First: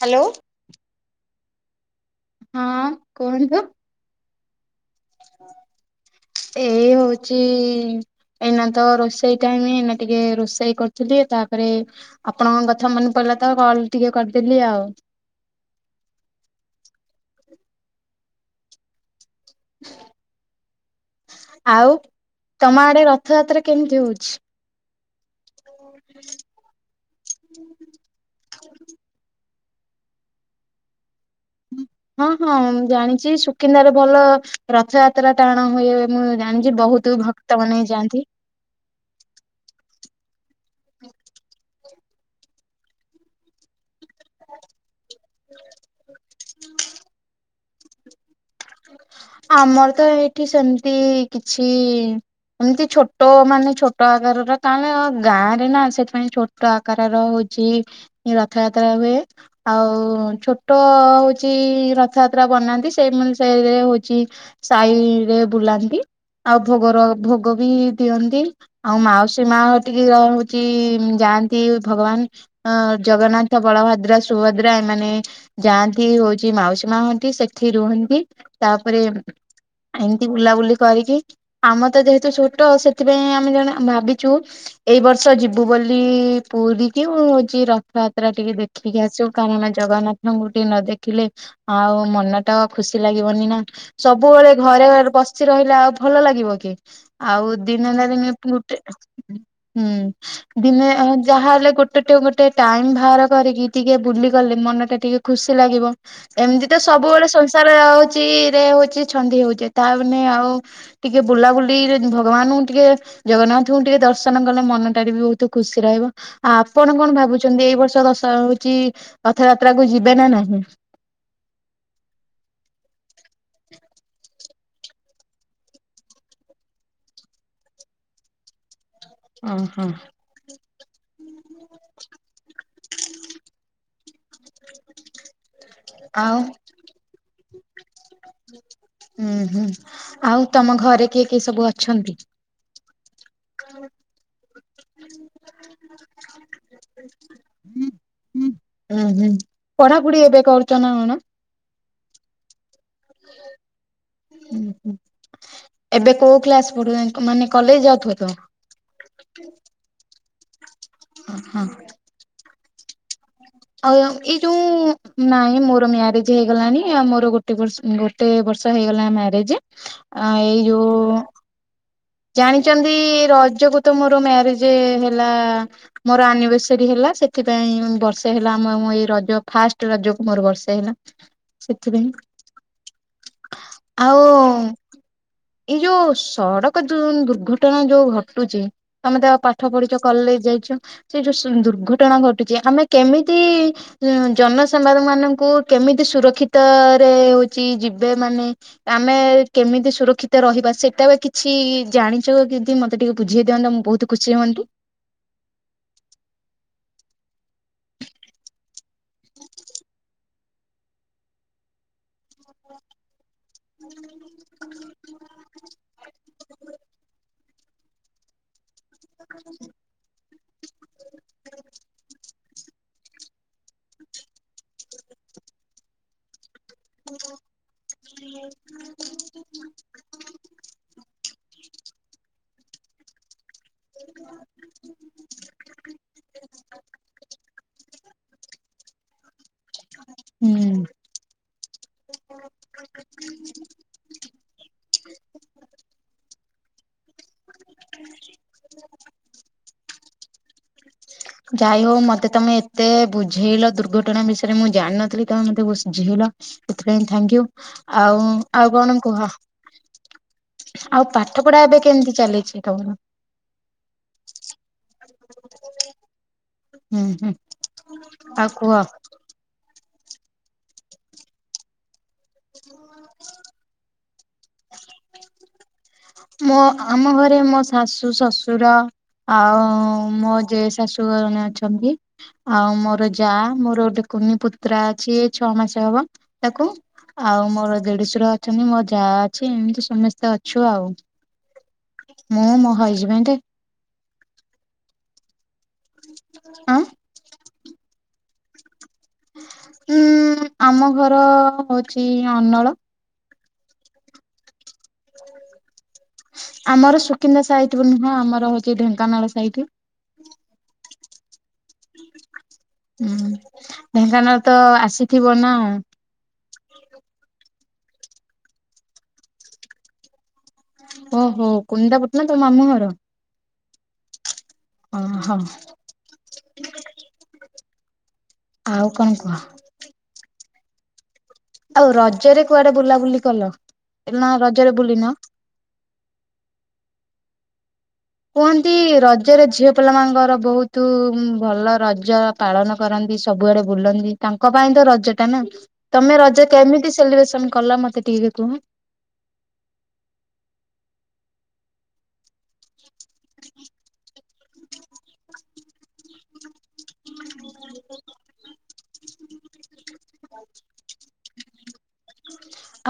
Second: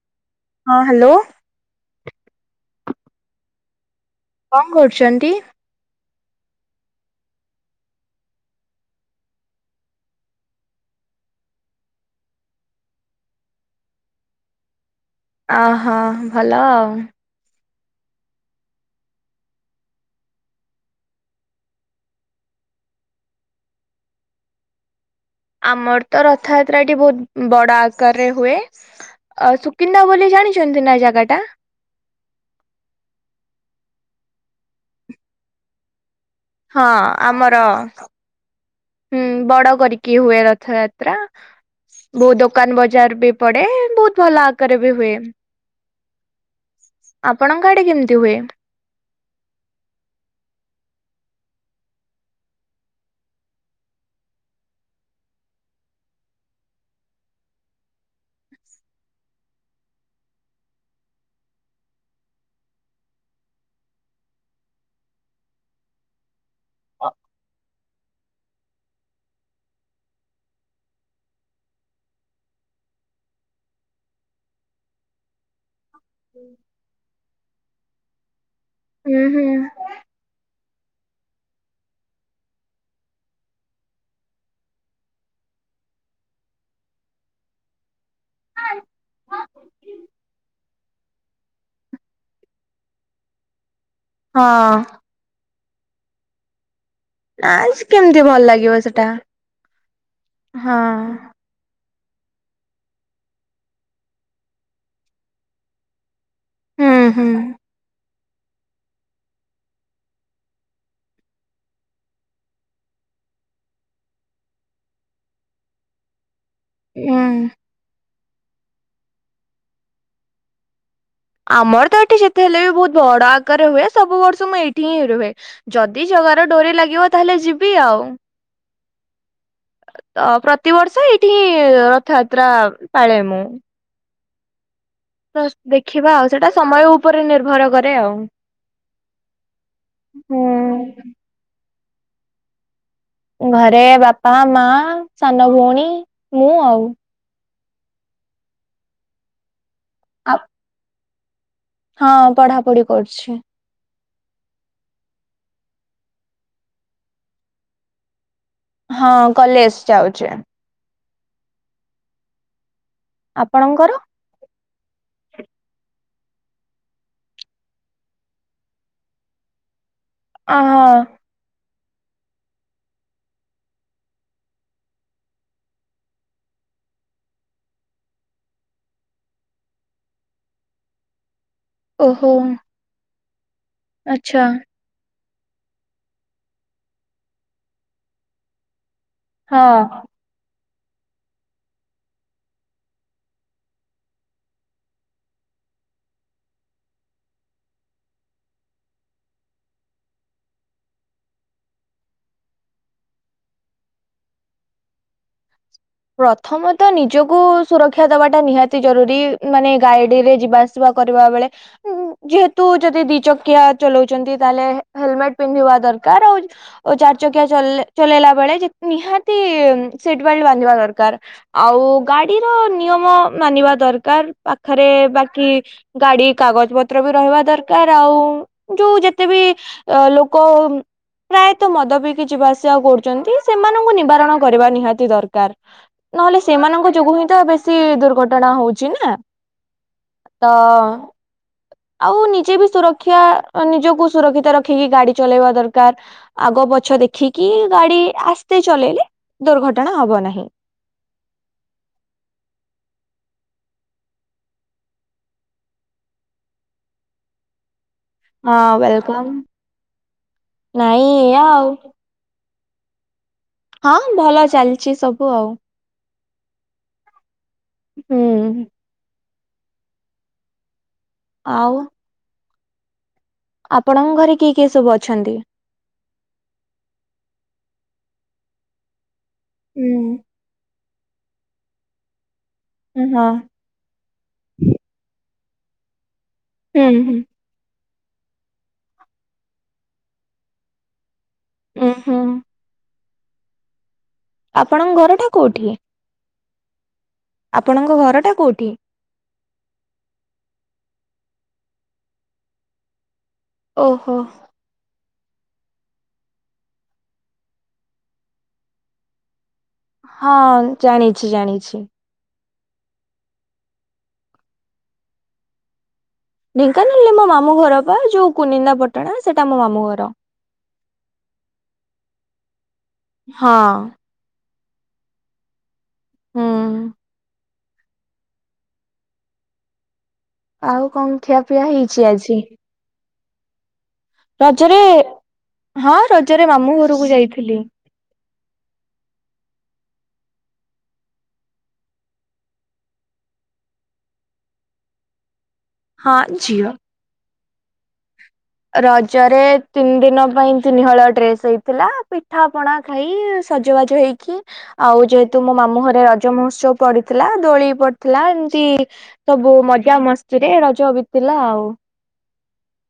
Hello. ହଁ hello. ହଁ କୁହନ୍ତୁ। କଣ କରୁଛନ୍ତି। ଏଇ ହଉଚି ଏଇନା ତ ରୋଷେଇ ଟାଇମ ଏନା ଟିକେ ରୋଷେଇ କରୁଥିଲେ ତାପରେ ଆପଣଙ୍କ କଥା ମନେ ପହିଲା ତ କଲ ଟିକେ କରିଦେଲି ଆଉ। ଅହୋ ଭଲ ଆଉ। ଆଉ ତମ ଆଡେ ରଥଯାତ୍ରା କେମିତି ହଉଛି। ଆମର ତ ରଥ ଏଠି ବହୁତ ବଡ ଆକାରରେ ହୁଏ ସୁକିନ୍ଦା ବୋଲି ଜାଣିଛନ୍ତି ନା ଜାଗା ଟା? ହଁ ହଁ ମୁଁ ଜାଣିଛି ସୁକିନ୍ଦାରେ ଭଲ ରଥଯାତ୍ରା ଟାଣ ହୁଏ ମୁଁ ଜା ଜାଣି ଯେ ହଁ ବହୁତ ଆମର ଭକ୍ତମାନେ ହେ ଯାଆନ୍ତି। ହୁଁ ବଡ କରିକି ହୁଏ ରଥଯାତ୍ରା। ବହୁତ ଦୋକାନ ବଜାର ବି ପଡେ ବହୁତ ଭଲ ଆକାରରେ ବି ହୁଏ। ଆପଣଙ୍କ ଆଡେ କେମିତି ହୁଏ? ଆମର ତ ଏଇଠି ସେମିତି କିଛି ଏମତି ଛୋଟ ମାନେ ଛୋଟ ଆଗର କଣ ଗାଁ ରେ ନା ସେଥିପାଇଁ ଛୋଟ ଆକାରର ହଉଛି ରଥଯାତ୍ରା ହୁଏ। ଆଉ ଛୋଟ ହଉଛି ରଥଯାତ୍ରା ବନାନ୍ତି ସେଇ ସେରେ ହଉଛି ସାହିରେ ବୁଲାନ୍ତି। ଆଉ ଭୋଗର ଭୋଗ ବି ଦିଅନ୍ତି। ଆଉ ମାଉସୀ ମା ଟିକେ ର ହଉଛି ଯାଆନ୍ତି ଭଗବାନ। ଅ ଜଗନ୍ନାଥ, ବଳଭଦ୍ର, ସୁଭଦ୍ରା ଏମାନେ ଯାଆନ୍ତି। ସେଠି ହଉଛି ମାଉସୀ ମା ହୁଅନ୍ତି ସେଠି ରୁହନ୍ତି ତାପରେ ହୁଁ ହୁଁ ଏମତି ବୁଲାବୁଲି କରିକି ଆମ ତ ଯେହେତୁ ଛୋଟ ସେଥିପାଇଁ ଆମେ ଜଣେ ଭାବିଛୁ ଏଇ ବର୍ଷ ଯିବୁ ବୋଲି ପୁରୀ କି ମୁଁ ହଉଛି ରଥଯାତ୍ରା ଟିକେ ଦେଖି। କି ଆସିବୁ କାରଣ ଜଗନ୍ନାଥଙ୍କୁ ଟିକେ ନ ଦେଖିଲେ ଆଉ ମନ ଟା ଖୁ ଲାଗିବନି ନା ହଁ ସବୁବେଳେ ଘରେ ଘରେ ବସି ରହିଲେ ଆଉ ଭଲ ଲାଗିବ କି? ନା ଆଉ ଦିନେ ନା କେମିତି ଦିନେ ଭଲ ଲାଗିବ ଗୋଟେ ସେଟା। ହୁଁ ହଁ ଦିନେ ଯାହା ହେଲେ ଗୋଟେ ଗୋଟେ ଟାଇମ ବାହାର କରିକି ଟିକେ ବୁଲି ଗଲେ ମନ ଟା ଟିକେ ଖୁସି ଲାଗିବ। ଏମିତି ତ ହୁଁ ହୁଁ ସବୁବେଳେ ସଂସାର ହଉଛି ରେ ହଉଛି ଛନ୍ଦି ହଉଛି ତା ମାନେ ଆଉ ଟିକେ ବୁଲାବୁଲିରେ ଭଗବାନଙ୍କୁ ଟିକେ ଜଗନ୍ନାଥଙ୍କୁ ଟିକେ ଦର୍ଶନ କଲେ ମନଟାରେ ବି ବହୁତ ଖୁସି ରହିବ। ଆପଣ କଣ ହୁଁ। ଭାବୁଛନ୍ତି ଏଇ ବର୍ଷ ଦଶ ହଉଛି ରଥଯାତ୍ରା କୁ ଯିବେ ନା ନାହିଁ? ଆମର ତ ଏଠି ଯେତେ ହେଲେ ବି ବହୁତ ବଡ ଆକାରରେ ହୁଏ ସବୁ ବର୍ଷ ମୁଁ ଏଇଠି ହିଁ ରୁହେ। ଯଦି ଜଗାର ଡୋରି ଲାଗିବ ତାହେଲେ ଯିବି ଆଉ। ଅ ହଁ। ଅ ପ୍ରତିବର୍ଷ ଏଇଠି ହିଁ ରଥଯାତ୍ରା ପାଳେ ମୁଁ। ତ ଦେଖିବା ଆଉ ସେଟା ସମୟ ଉପରେ ନିର୍ଭର କ ହୁଁ ହୁଁ ହୁଁ ଆଉ ତମ ଘରେ କିଏ କିଏ ସବୁ ଅଛନ୍ତି? ଘରେ ବାପା, ମା, ସାନ ଭଉଣୀ, ମୁଁ ଆଉ। ହୁଁ ହୁଁ ପଢ଼ା ପଢ଼ି ଆଉ ଏବେ କରୁଛ ନା କଣ? ହଁ ପଢା଼ ପଢି଼ କରୁଛି। ହଁ ଏବେ କୋଉ କ୍ଲାସ ପଢୁ ମାନେ କଲେଜ ଯାଉଥିବ ତ ହଁ କଲେଜ ଯାଉଛି। ହଁ। ଆପଣଙ୍କର? [unintelligible] ଏଇ ଯୋଉ ନାଇଁ ମୋର ମ୍ୟାରେଜ ହେଇଗଲାଣି ଆଉ ମୋର ଗୋଟେ ବର୍ଷ ଗୋ-ଗୋଟେ ବର୍ଷ ହେଇଗଲା ମ୍ୟାରେଜ। ଏଇ ଅହ ଯୋଉ ଜାଣିଛନ୍ତି ରଜକୁ ତ ମୋର ମ୍ୟାରେଜ ହେଲା। ମୋର ଆନିଭର୍ସରୀ ହେଲା ସେଥିପାଇଁ ବର୍ଷେ ହେଲା ଆମ ଏଇ ରଜ ଫାଷ୍ଟ ରଜକୁ ମୋର ବର୍ଷେ ହେଲା। ସେଥିପାଇଁ ଓହୋ। ଆଚ୍ଛା। ଆଉ ଏଇ ଯୋଉ ସଡକ ଯୋଉ ଦୁର୍ଘଟଣା ଯୋଉ ଘଟୁଛି ତମେ ତ ପାଠ ହଁ। ପଢିଛ କଲେଜ ଯାଇଛ ସେଇ ଯୋଉ ଦୁର୍ଘଟଣା ଘଟୁଛି ଆମେ କେମିତି ହଁ ଜନ ସେମ୍ବାର ମାନଙ୍କୁ କେମିତି ସୁରକ୍ଷିତ ରେ ହୋଉଛି ଯିବେ ମାନେ ଆମେ କେମିତି ସୁରକ୍ଷିତ ରହିବା ସେଟା ବେ କି ଛି ଜାଣିଛୁ କି ଦି ମୋତେ ଟିକେ ବୁଝେଇ ଦିଅନ୍ତ ମୁଁ ବୋହୁତ ଖୁସି ହୁଅନ୍ତି। ପ୍ରଥମତଃ ନିଜକୁ ସୁରକ୍ଷା ଦେବାଟା ନିହାତି ଜରୁରୀ ମାନେ ଗାଇଡିରେ ଯିବା ଆସିବା କରିବା ବେଳେ। ଉଁ ଯେହେତୁ ଯଦି ଦି ଚକିଆ ଚଲଉଛନ୍ତି। ତାହେଲେ ହେ-ହେଲମେଟ ପିନ୍ଧିବା ଦରକାର ଆଉ ଆଉ ଚାରି ଚକିଆ ଚଳେଇଲେ-ଚଲେଇଲା ବେଳେ ଯେ ନିହାତି ଉଁମ୍ ସିଟବେଲ୍ଟ ବାନ୍ଧିବା ଦ ଦରକାର୍ ଆଉ ଗାଡ଼ିର ନିୟମ ମାନିବା ଦରକାର ପାଖରେ ବାକି ଗାଡ଼ି କାଗଜ ପ ତ୍ର ବି ରହିବା ଦରକାର ଆଉ ଯୋଉ ଯେତେ ବି ଆ ଲୋକ ପ୍ରାୟତଃ ମଦ ପିଇକି ଯିବା ଆସିବା କରୁଛନ୍ତି ସେମାନଙ୍କୁ ନିବାରଣ କରିବା ନିହାତି ଦରକାର। ନହେଲେ ସେମାନଙ୍କ ଯୋଗୁ ହିଁ ତ ବେଶୀ ଦୁର୍ଘଟଣା ହଉଛି ନା। ତ ହୁଁ। ଆଉ ନିଜେ ବି ସୁରକ୍ଷା ଅ ନିଜକୁ ସୁରକ୍ଷିତ ରଖିକି ଗାଡ଼ି ଚଲେଇବା ଦରକାର। ଆଗ ପଛ ଦେଖିକି ଗାଡ଼ି ଆସ୍ତେ ଚଲେଇଲେ ଦୁର୍ଘଟଣା ହବ ନାହିଁ। ଯାଇ ହଉ ମତେ ତମେ ଏତେ ବୁଝେଇଲ ଦୁର୍ଘଟଣା ବିଷୟରେ ମୁଁ ଜାଣିନଥିଲି ତମେ ମତେ ବୁସ୍ ଝେଇଲ। ଏଥିପାଇଁ ଥାଙ୍କ୍ ୟୁ ଆଉ ଆଉ ହଁ କଣ କୁହ? ୱେଲକମ୍ ଆଉ ନାଇଁ ଏଇଆ ପାଠ ପଢ଼ା ଆଉ ଏବେ କେମିତି ଚାଲିଚି ତମର? ହଁ ଭଲ ଚାଲିଚି ସବୁ ଆଉ। ଉଁ ହୁଁ ଆଉ ହୁଁ କୁହ? ଆଉ [inaudible] ଆପଣଙ୍କ ଘରେ କିଏ କିଏ ସବୁ ଅଛନ୍ତି? ମୋ ଆମ ଘରେ ମୋ ଶାଶୁ ଶଶୁର ଆଉ ହୁଁ ମୋ ଯେ ଶାଶୁ ଜଣେ ଅଛନ୍ତି ଆଉ ମୋର ହଁ ଯାଆ ମୋର ଗୋଟେ କୁନି ପୁତ୍ରା ଅଛି ଛଅ ମାସ ହବ ତାକୁ ହୁଁ ହୁଁ। ଆଉ ମୋର ଦେଢ଼ୁଶୁର ଅଛନ୍ତି ମୋ ଯା ଅଛି ଏମିତି ସମସ୍ତେ ଅଛୁ ଆଉ। ଉୁଁ ହୁଁ ମୁଁ ମୋ ହଇଜ୍ ବେଣ୍ଟ୍। ଆପଣଙ୍କ ଘରଟା କୋଉଠି? ଆଁ? ଆପଣଙ୍କ ଘରଟା କେଉଁଠି? ଉଁ ଆମ ଘର ହୋଉଚି ଅନଳ। ଓହୋ। ଆମର ସୁକିନ୍ଦା ସାଇଟ୍ ବ ନୁହଁ ଆମର ହଉଛି ଢେଙ୍କାନାଳ ସାଇଟି। ହଁ ଜାଣିଛି ଜାଣିଛି। ହୁଁ ଢେଙ୍କାନାଳ ତ ଆସିଥିବ ନା? ଢେଙ୍କାନାଳରେ ମୋ ମାମୁଁ ଘର ପା ଯୋଉ କୁନିନ୍ଦା ପାଟଣା ସେଇଟା ମୋ ମାମୁଁ ଘର। ଓହୋ କୁନିନ୍ଦା ପାଟଣା ତମ ମାମୁଁ ଘର। ହଁ। ଅ ହ। ହୁଁ। ଆଉ କଣ କୁହ? ଆଉ କଣ ଖିଆପିଆ ଆଉ ହେଇଛି ଆଜି? ରଜରେ କୁଆଡେ ବୁଲାବୁଲି କଲ? ନା ରଜରେ ବୁଲିନ ହଁ ରଜରେ ମାମୁଁ ଘରକୁ ଯାଇଥିଲି। କୁହନ୍ତି ରଜରେ ଝିଅ ପିଲା ମାନଙ୍କର ବହୁତୁ ଭଲ ରଜ ପାଳନ କରନ୍ତି ସବୁଆଡ଼େ ବୁଲନ୍ତି ତାଙ୍କ ପାଇଁ ତ ରଜ ଟା ନା। ହଁ ତମେ ରଜ ଝିଅ। କେମିତି ସେଲିବ୍ରେସନ କଲ ମତେ ଟିକେ କୁହ? ରଜରେ ତିନି ଦିନ ପାଇଁ ତିନିହଳ ଡ୍ରେସ୍ ହେଇଥିଲା ପିଠା ପଣା ଖାଇ ସଜବାଜ ହେଇକି ଆଉ ଯେହେତୁ ମୋ ମାମୁଁ ଘରେ ରଜ ମହୋତ୍ସବ ପଡିଥିଲା ଦୋଳି ପଡିଥିଲା ଏମତି ସବୁ ମଜା ମସ୍ତିରେ ରଜ ବିତିଲା ଆଉ।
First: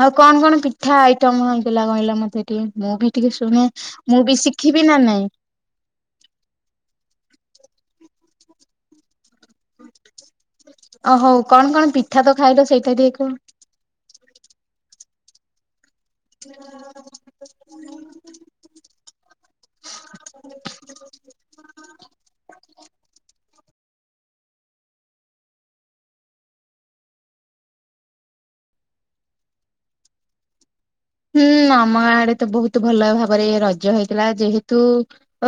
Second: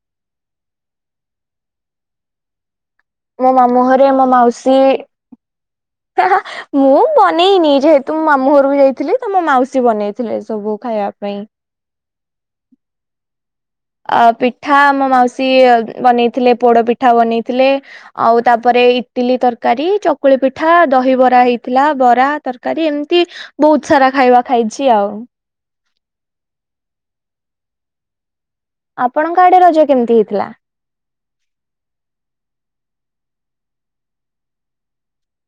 ଆଉ କଣ କଣ ପିଠା ଆଇଟମ ହେଇଥିଲା କହିଲ ମତେ ଟିକେ ମୁଁ ବି ଟିକେ ମୋ ଶୁଣେ ମାମୁଁ ଘରେ ମୁଁ ବି ଶିଖିବି ନା ନାଇଁ? ହାହା ମୁଁ ବନେଇନି ଯେହେତୁ ମାମୁଁ ଘରକୁ ଯାଇ ଥିଲି ତ ମୋ ମାଉସୀ ବନେଇଥିଲେ ଏସବୁ ଓ ଖାଇବା ହଉ ପାଇଁ। କଣ କଣ ପି ଠା ତ ଖାଇଲ ସେଇଟା ଟିକେ କୁହ? ଆ ପିଠା ମୋ ମାଉସୀ ଉମ୍ ବନେଇଥିଲେ ପୋଡ ପିଠା ବନେଇଥିଲେ ଆଉ ତାପରେ ଇଟିଲି ତରକାରୀ ଚକୁଳି ପିଠା ଦହି ବରା ହେଇଥିଲା ବରା ତର୍ କାରୀ ଏମତି ବୋହୁତ ସାରା ଖାଇବା ଖାଇଛି ଆଉ। ଆପଣଙ୍କ ଆଡେ ରଜ କେମିତି ହେଇଥିଲା? ହୁଁ ଆମ ଆଡେ ତ ବୋହୁତ ଭଲ ଭାବରେ ରଜ ହେଇଥିଲା ଯେହେତୁ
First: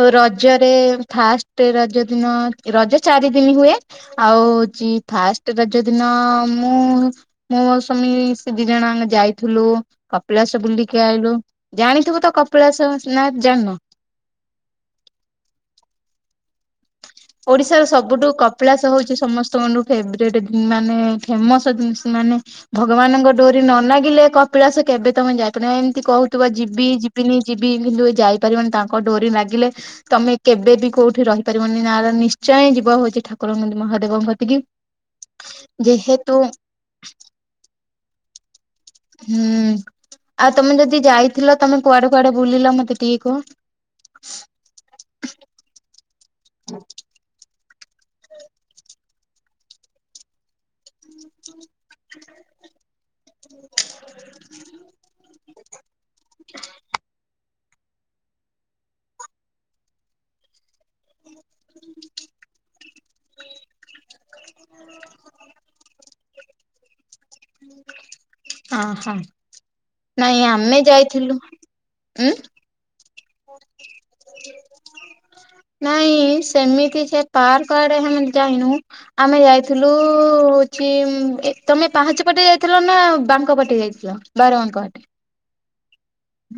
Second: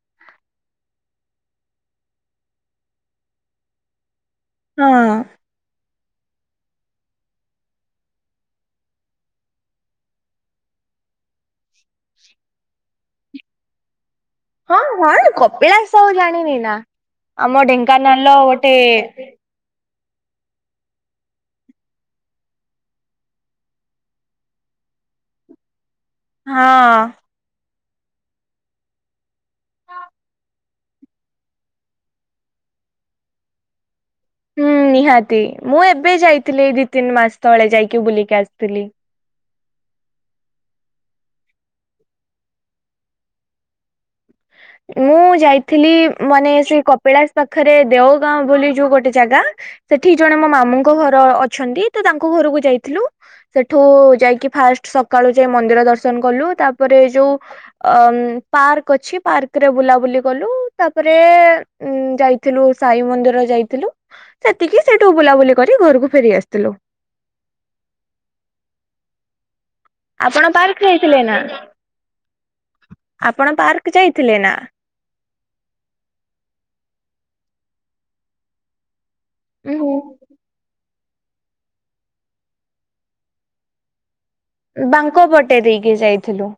ଓ ରଜରେ ଫାଷ୍ଟେ ରଜଦିନ ରଜ ଚାରିଦିନି ହୁଏ ଆଉ ଚି ଫାଷ୍ଟ୍ ରଜ ଦିନ ମୁଁ ମୁଁ ମୋ ସ୍ୱାମୀ ସେ ଦିଜଣ ଆମେ ଯାଇଥିଲୁ କପିଳାସ ବୁଲିକି ଆଇଲୁ ଜାଣିଥିବ ତ କପିଳାସ ନା ଜାଣନ? ହଁ ହଁ କପିଳାସ ମୁଁ ଜାଣିନି ନା ଆମ ଢେଙ୍କାନାଳର ଗୋଟେ ସୋନରୁ ଫେବରେଟ ଦି ମାନେ ଫେମସ ଦିନଷ ମାନେ ଭଗବାନଙ୍କ ଡୋରି ନ ନାଗିଲେ କପିଳାସ କେବେ ତମେ ଯାଇପାରନ ଏମିତି କୋହୁଥିବ ଯିବି ହଁ। ଯିବିନି ଯିବି କିନ୍ତୁ ଏଇ ଯାଇପାରିବନି ତାଙ୍କ ଡୋରି ଲାଗିଲେ ତମେ କେବେ ବି କୋଉଠି ରହିପାରିବନି ନାର ନିଶ୍ଚୟଁ ଯିବ ହୋଉଚି ଠାକୁରଙ୍କ କତି ମହାଦେବଙ୍କ କତି ହୁଁ ନିହାତି ମୁଁ ଏବେ ଯାଇଥିଲି ଏଇ ଦି ତିନି ମାସ ତଳେ ଯାଇକି ବୁଲିକି ଆସିଥିଲି। ହୁଁ ଆଉ ତମେ ଯଦି ଯାଇଥିଲ ତମେ କୁଆଡେ କୁଆଡେ ବୁଲିଲ ମତେ ଟିକେ କୁହ। ମୁଁ ଯାଇଥିଲି ମାନେ ଶ୍ରୀକପିଳାସ ପାଖରେ ଦେଓଗାଁ ବୋଲି ଯୋଉ ଗୋଟେ ଜାଗା ସେଠି ଜଣେ ମୋ ମାମୁଙ୍କ ଘର ଅଛନ୍ତି ତ ତାଙ୍କ ଘରକୁ ଯାଇଥିଲୁ। ସେଠୁ ଯାଇକି ଫାଷ୍ଟ ସକାଳୁ ଯାଇଁ ମନ୍ଦିର ଦର୍ଶ ର୍ଶନ୍ କଲୁ ତାପରେ ଯୋଉ ଅ ପାର୍କ ଅଛି ପାର୍କରେ ବୁଲାବୁଲି କଲୁ ତାପରେ ଉଁ ଯାଇଥିଲୁ ସାଇ ମନ୍ଦିର ଯାଇଥିଲୁ ସେତିକି ସେଇଠୁ ବୁଲାବୁଲି କରି ଘରକୁ ଫେରି ଆସିଥିଲୁ। ଅହ। ନାଇଁ ଆପଣ ପାର୍କ ଆମେ ଯାଇଥିଲେ ନା? ଯାଇଥିଲୁ ଉଁ ଆପଣ ପାର୍କ ଯାଇଥିଲେ ନା? ନାଇଁ ସେମିତି ସେ ପାର୍କ ଆଡେ ଆମେମାନେ ଯାଇନୁ। ଆମେ ଯାଇଥିଲୁ ଉହୁଁ। ହୋଉଚି କି ଉମ୍ ଏ ତମେ ପାହାଚି ପଟେ ଯାଇଥିଲ ନା ବାଙ୍କ ପଟେ ଯାଇଥିଲ? ବାରବାଙ୍କ ଉଁ ବାଙ୍କ ପଟେ ଦେଇକି ଯାଇଥିଲୁ।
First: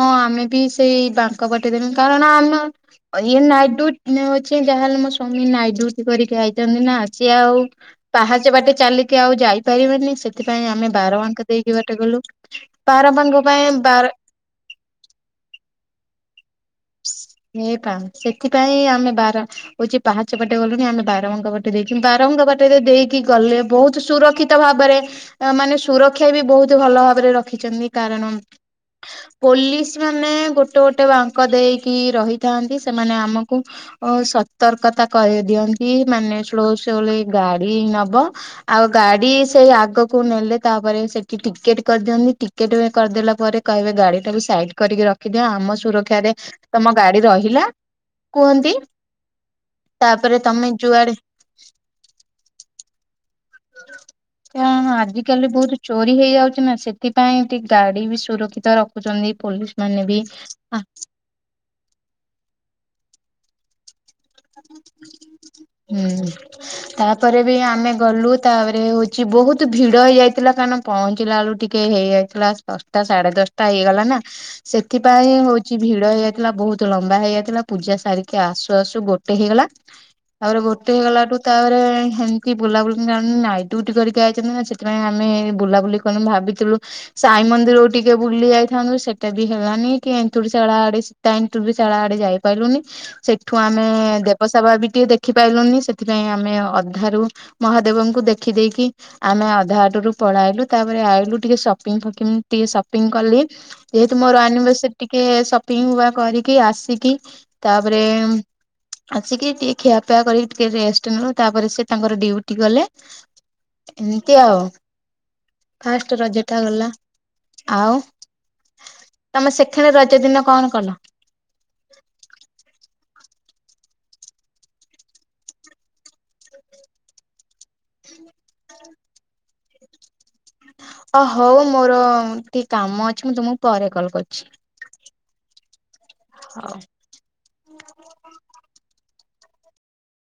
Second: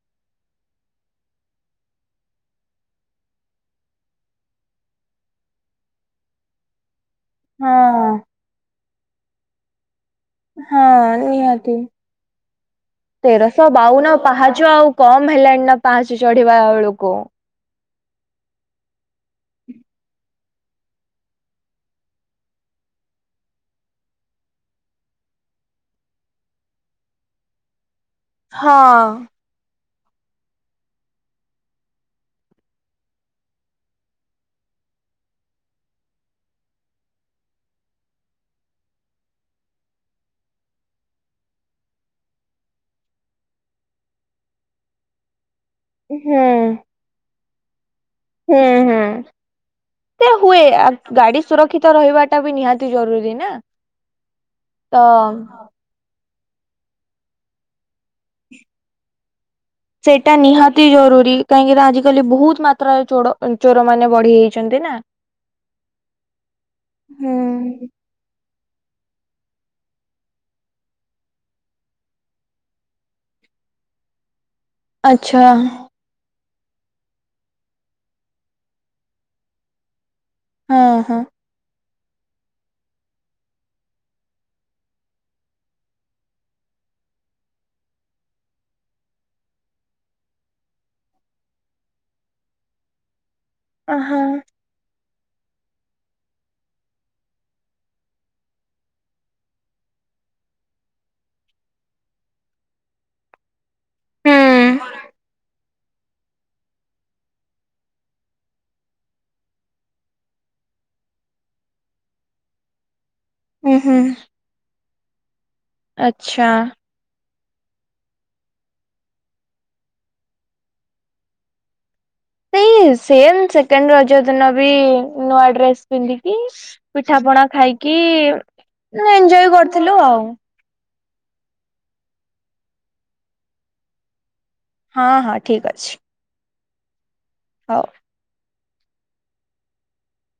ଅଁ ଆମେ ବି ସେଇ ବାଙ୍କ ପଟେ ଦେନୁ କାରଣ ଆମ ଅ ଇଏ ନାଇଟ୍ ଡ୍ୟୁଟି ଉଁ ହୋଉଚି ଯାହାହେଲେ ମୋ ସ୍ୱାମୀ ନାଇଟ୍ ଡ୍ୟୁଟି କରିକି ଆଇଚନ୍ତି ନା ସିଏ ଆଉ ହଁ। ପାହାଚ ବାଟେ ଚାଲିକି ଆଉ ଯାଇପାରିବେନି ସେ ସେଥିପାଇଁ ଆମେ ହଁ ବାର ଆଙ୍କ ଦେଇକି ବାଟେ ଗଲୁ ପାର ତେରଶ ବାଉନ ପାହାଚ ଆଉ କମ ହେଲାଣି ନା ପାହାଚ ଚଢିବା ବେଳକୁ। ହେପା ସେଥିପାଇଁ ଆମେ ବାରା ହୋଉଚି ପାହାଚପାଟେ ଗଲୁନି ଆମେ ବାରମଙ୍କ ପଟେ ଦେଇକି ବାରମଙ୍କ ପାଟେ ଯଦି ଦେଇକି ଗଲେ ବୋହୁତ ସୁରକ୍ଷି କ୍ଷିତ ଭାବରେ ଅ ମାନେ ସୁରକ୍ଷା ବି ବୋହୁତ ଭଲ ଭାବରେ ରଖିଚନ୍ତି କାରଣ ହଁ। ପୋଲିସ ମାନେ ଗୋଟେ ଗୋଟେ ବାଙ୍କ ଦେଇକି ରହିଥାନ୍ତି ସେମାନେ ଆମକୁ ଓ ସତର୍କତା କହିଦିଅନ୍ତି ମାନେ ସ୍ଲୋଳି ଗାଡି ନବ ଆଉ ଗାଡି ସେଇ ଆଗକୁ ନେଲେ ତାପରେ ସେଠି ଟିକେଟ କରିଦିଅନ୍ତିି େ ଟ କରିଦେଲା ପରେ କହିବେ ଗାଡି ଟା ବି ସାଇଡ କରିକି ରଖିଅ ଆମ ସୁରକ୍ଷା ହୁଁ ରେ ତମ ଗାଡି ରହିଲା ହୁଁ କୁହନ୍ତି ହୁଁ ସେ ତାପରେ ହୁଏ ତମେ ଯୁଆଡେ ଗାଡି ସୁରକ୍ଷିତ ରହିବାଟା ବି ନିହାତି ଜରୁରୀ ନା କ ତ ଆଜି କାଲି ବହୁତ ଚୋରି ହେଇଯାଉଛି ନା ସେଥିପାଇଁ ଟିକେ ଗାଡି ବି ସୁରକ୍ଷିତ ରଖୁଛନ୍ତି ପୋଲିସ ମାନେ ବି ସେଇଟା ଆ ନିହାତି ଜରୁରୀ କାହିଁକିନା ଆଜିକାଲି ବହୁତ ମାତ୍ରାରେ ଚୋର ଚୋର ମାନେ ବଢିଯାଇଛି ହୁଁ ତାପରେ ବି ହୁଁ ଆମେ ଗଲୁ ତାପରେ ହଉଛି ବହୁତ ଭିଡ ହେଇଯାଇଥିଲା କାରଣ ପହଞ୍ଚିଲା ବେଳୁ ଟିକେ ହେଇଯାଇଥିଲା ଦଶଟା ସାଢେ ଦଶଟା ହେଇଗଲା ନା ସେଥିପାଇଁ ଆଚ୍ଛା ହଉଛି ଭିଡ ହେଇଯାଇଥିଲା ବହୁତ ଲମ୍ବା ହେଇଯାଇଥିଲା ପୂଜା ସାରିକି ଆସୁ ଆସୁ ଗୋ ଗୋଟେ ହେଇଗଲା ତାପରେ ଗୋଟେ ହଁ ହଁ। ହେଇଗଲାଠୁ ତାପରେ ହେମତି ବୁଲାବୁଲି ଜାଣ ନାଇଟ୍ ଡିଉଟି କରିକି ଆାଇଛନ୍ତି ନା ସେଥିପାଇଁ ଆମେ ବୁଲାବୁଲି ଆମେ ଭାବିଥିଲୁ ସାଇ ମନ୍ଦିରକୁ ଟିକେ ବୁଲି ଯାଇଥାନ୍ତୁ ସେଟା ବି ହେଲାନି କି ଏନ୍ତୁଡ଼ି ଶାଳ ଆଡେ ତାନ୍ ତୁଡ଼ି ଶାଳ ଆଡେ ଯାଇପାରିଲୁନି ସେଠୁ ଆମେ ଆହା ଦେବସବା ବି ଟିକେ ଦେଖିପାରଲୁନି ସେଥିପାଇଁ ଆମେ ଅଧାରୁ ମହାଦେବଙ୍କୁ ଦେଖିଦେଇକି ଆମେ ଅଧା ଆଟରୁ ପଳେଆଇଲୁ ତାପରେ ଆଇଲୁ ଟିକେ ସପିଙ୍ଗ ଫକିମ ଟିକେ ସପିଙ୍ଗ କଲି ଯେହେତୁ ହୁଁ ମୋର ଆନିବର୍ସରୀ ଟିକେ ସପିଙ୍ଗ ବା କରିକି ଆସିକି ତାପରେ ଆସିକି ଟିକେ ଖିଆପିଆ କରିକି ଟିକେ ରେଷ୍ଟ ନେଲୁ ତାପରେ ସେ ତାଙ୍କର ଡିଉଟି ଗଲେ ଉହୁଁ ଏମିତି ଆଉ ଫାଷ୍ଟ ରଜଟା ଆଚ୍ଛା। ଗଲା ଆଉ ତମେ ସେଖେଣ୍ ରଜ ଦିନ କଣ କଲ ସେଇ ସେମ ସେକେଣ୍ଡ ରଜ ଦିନ ବି ନୂଆ ଡ୍ରେସ ପିନ୍ଧିକି ପିଠା ପଣା ଖାଇକି ନେ ଏଞ୍ଜୟ କରିଥିଲୁ ଆଉ ଅ ହଉ ମୋର ଟିକେ କାମ ଅଛି ମୁଁ ତୁମକୁ ପରେ କଲ କରୁଛି ହଁ ହଁ ଠିକ ଅଛି। ହଉ ହଉ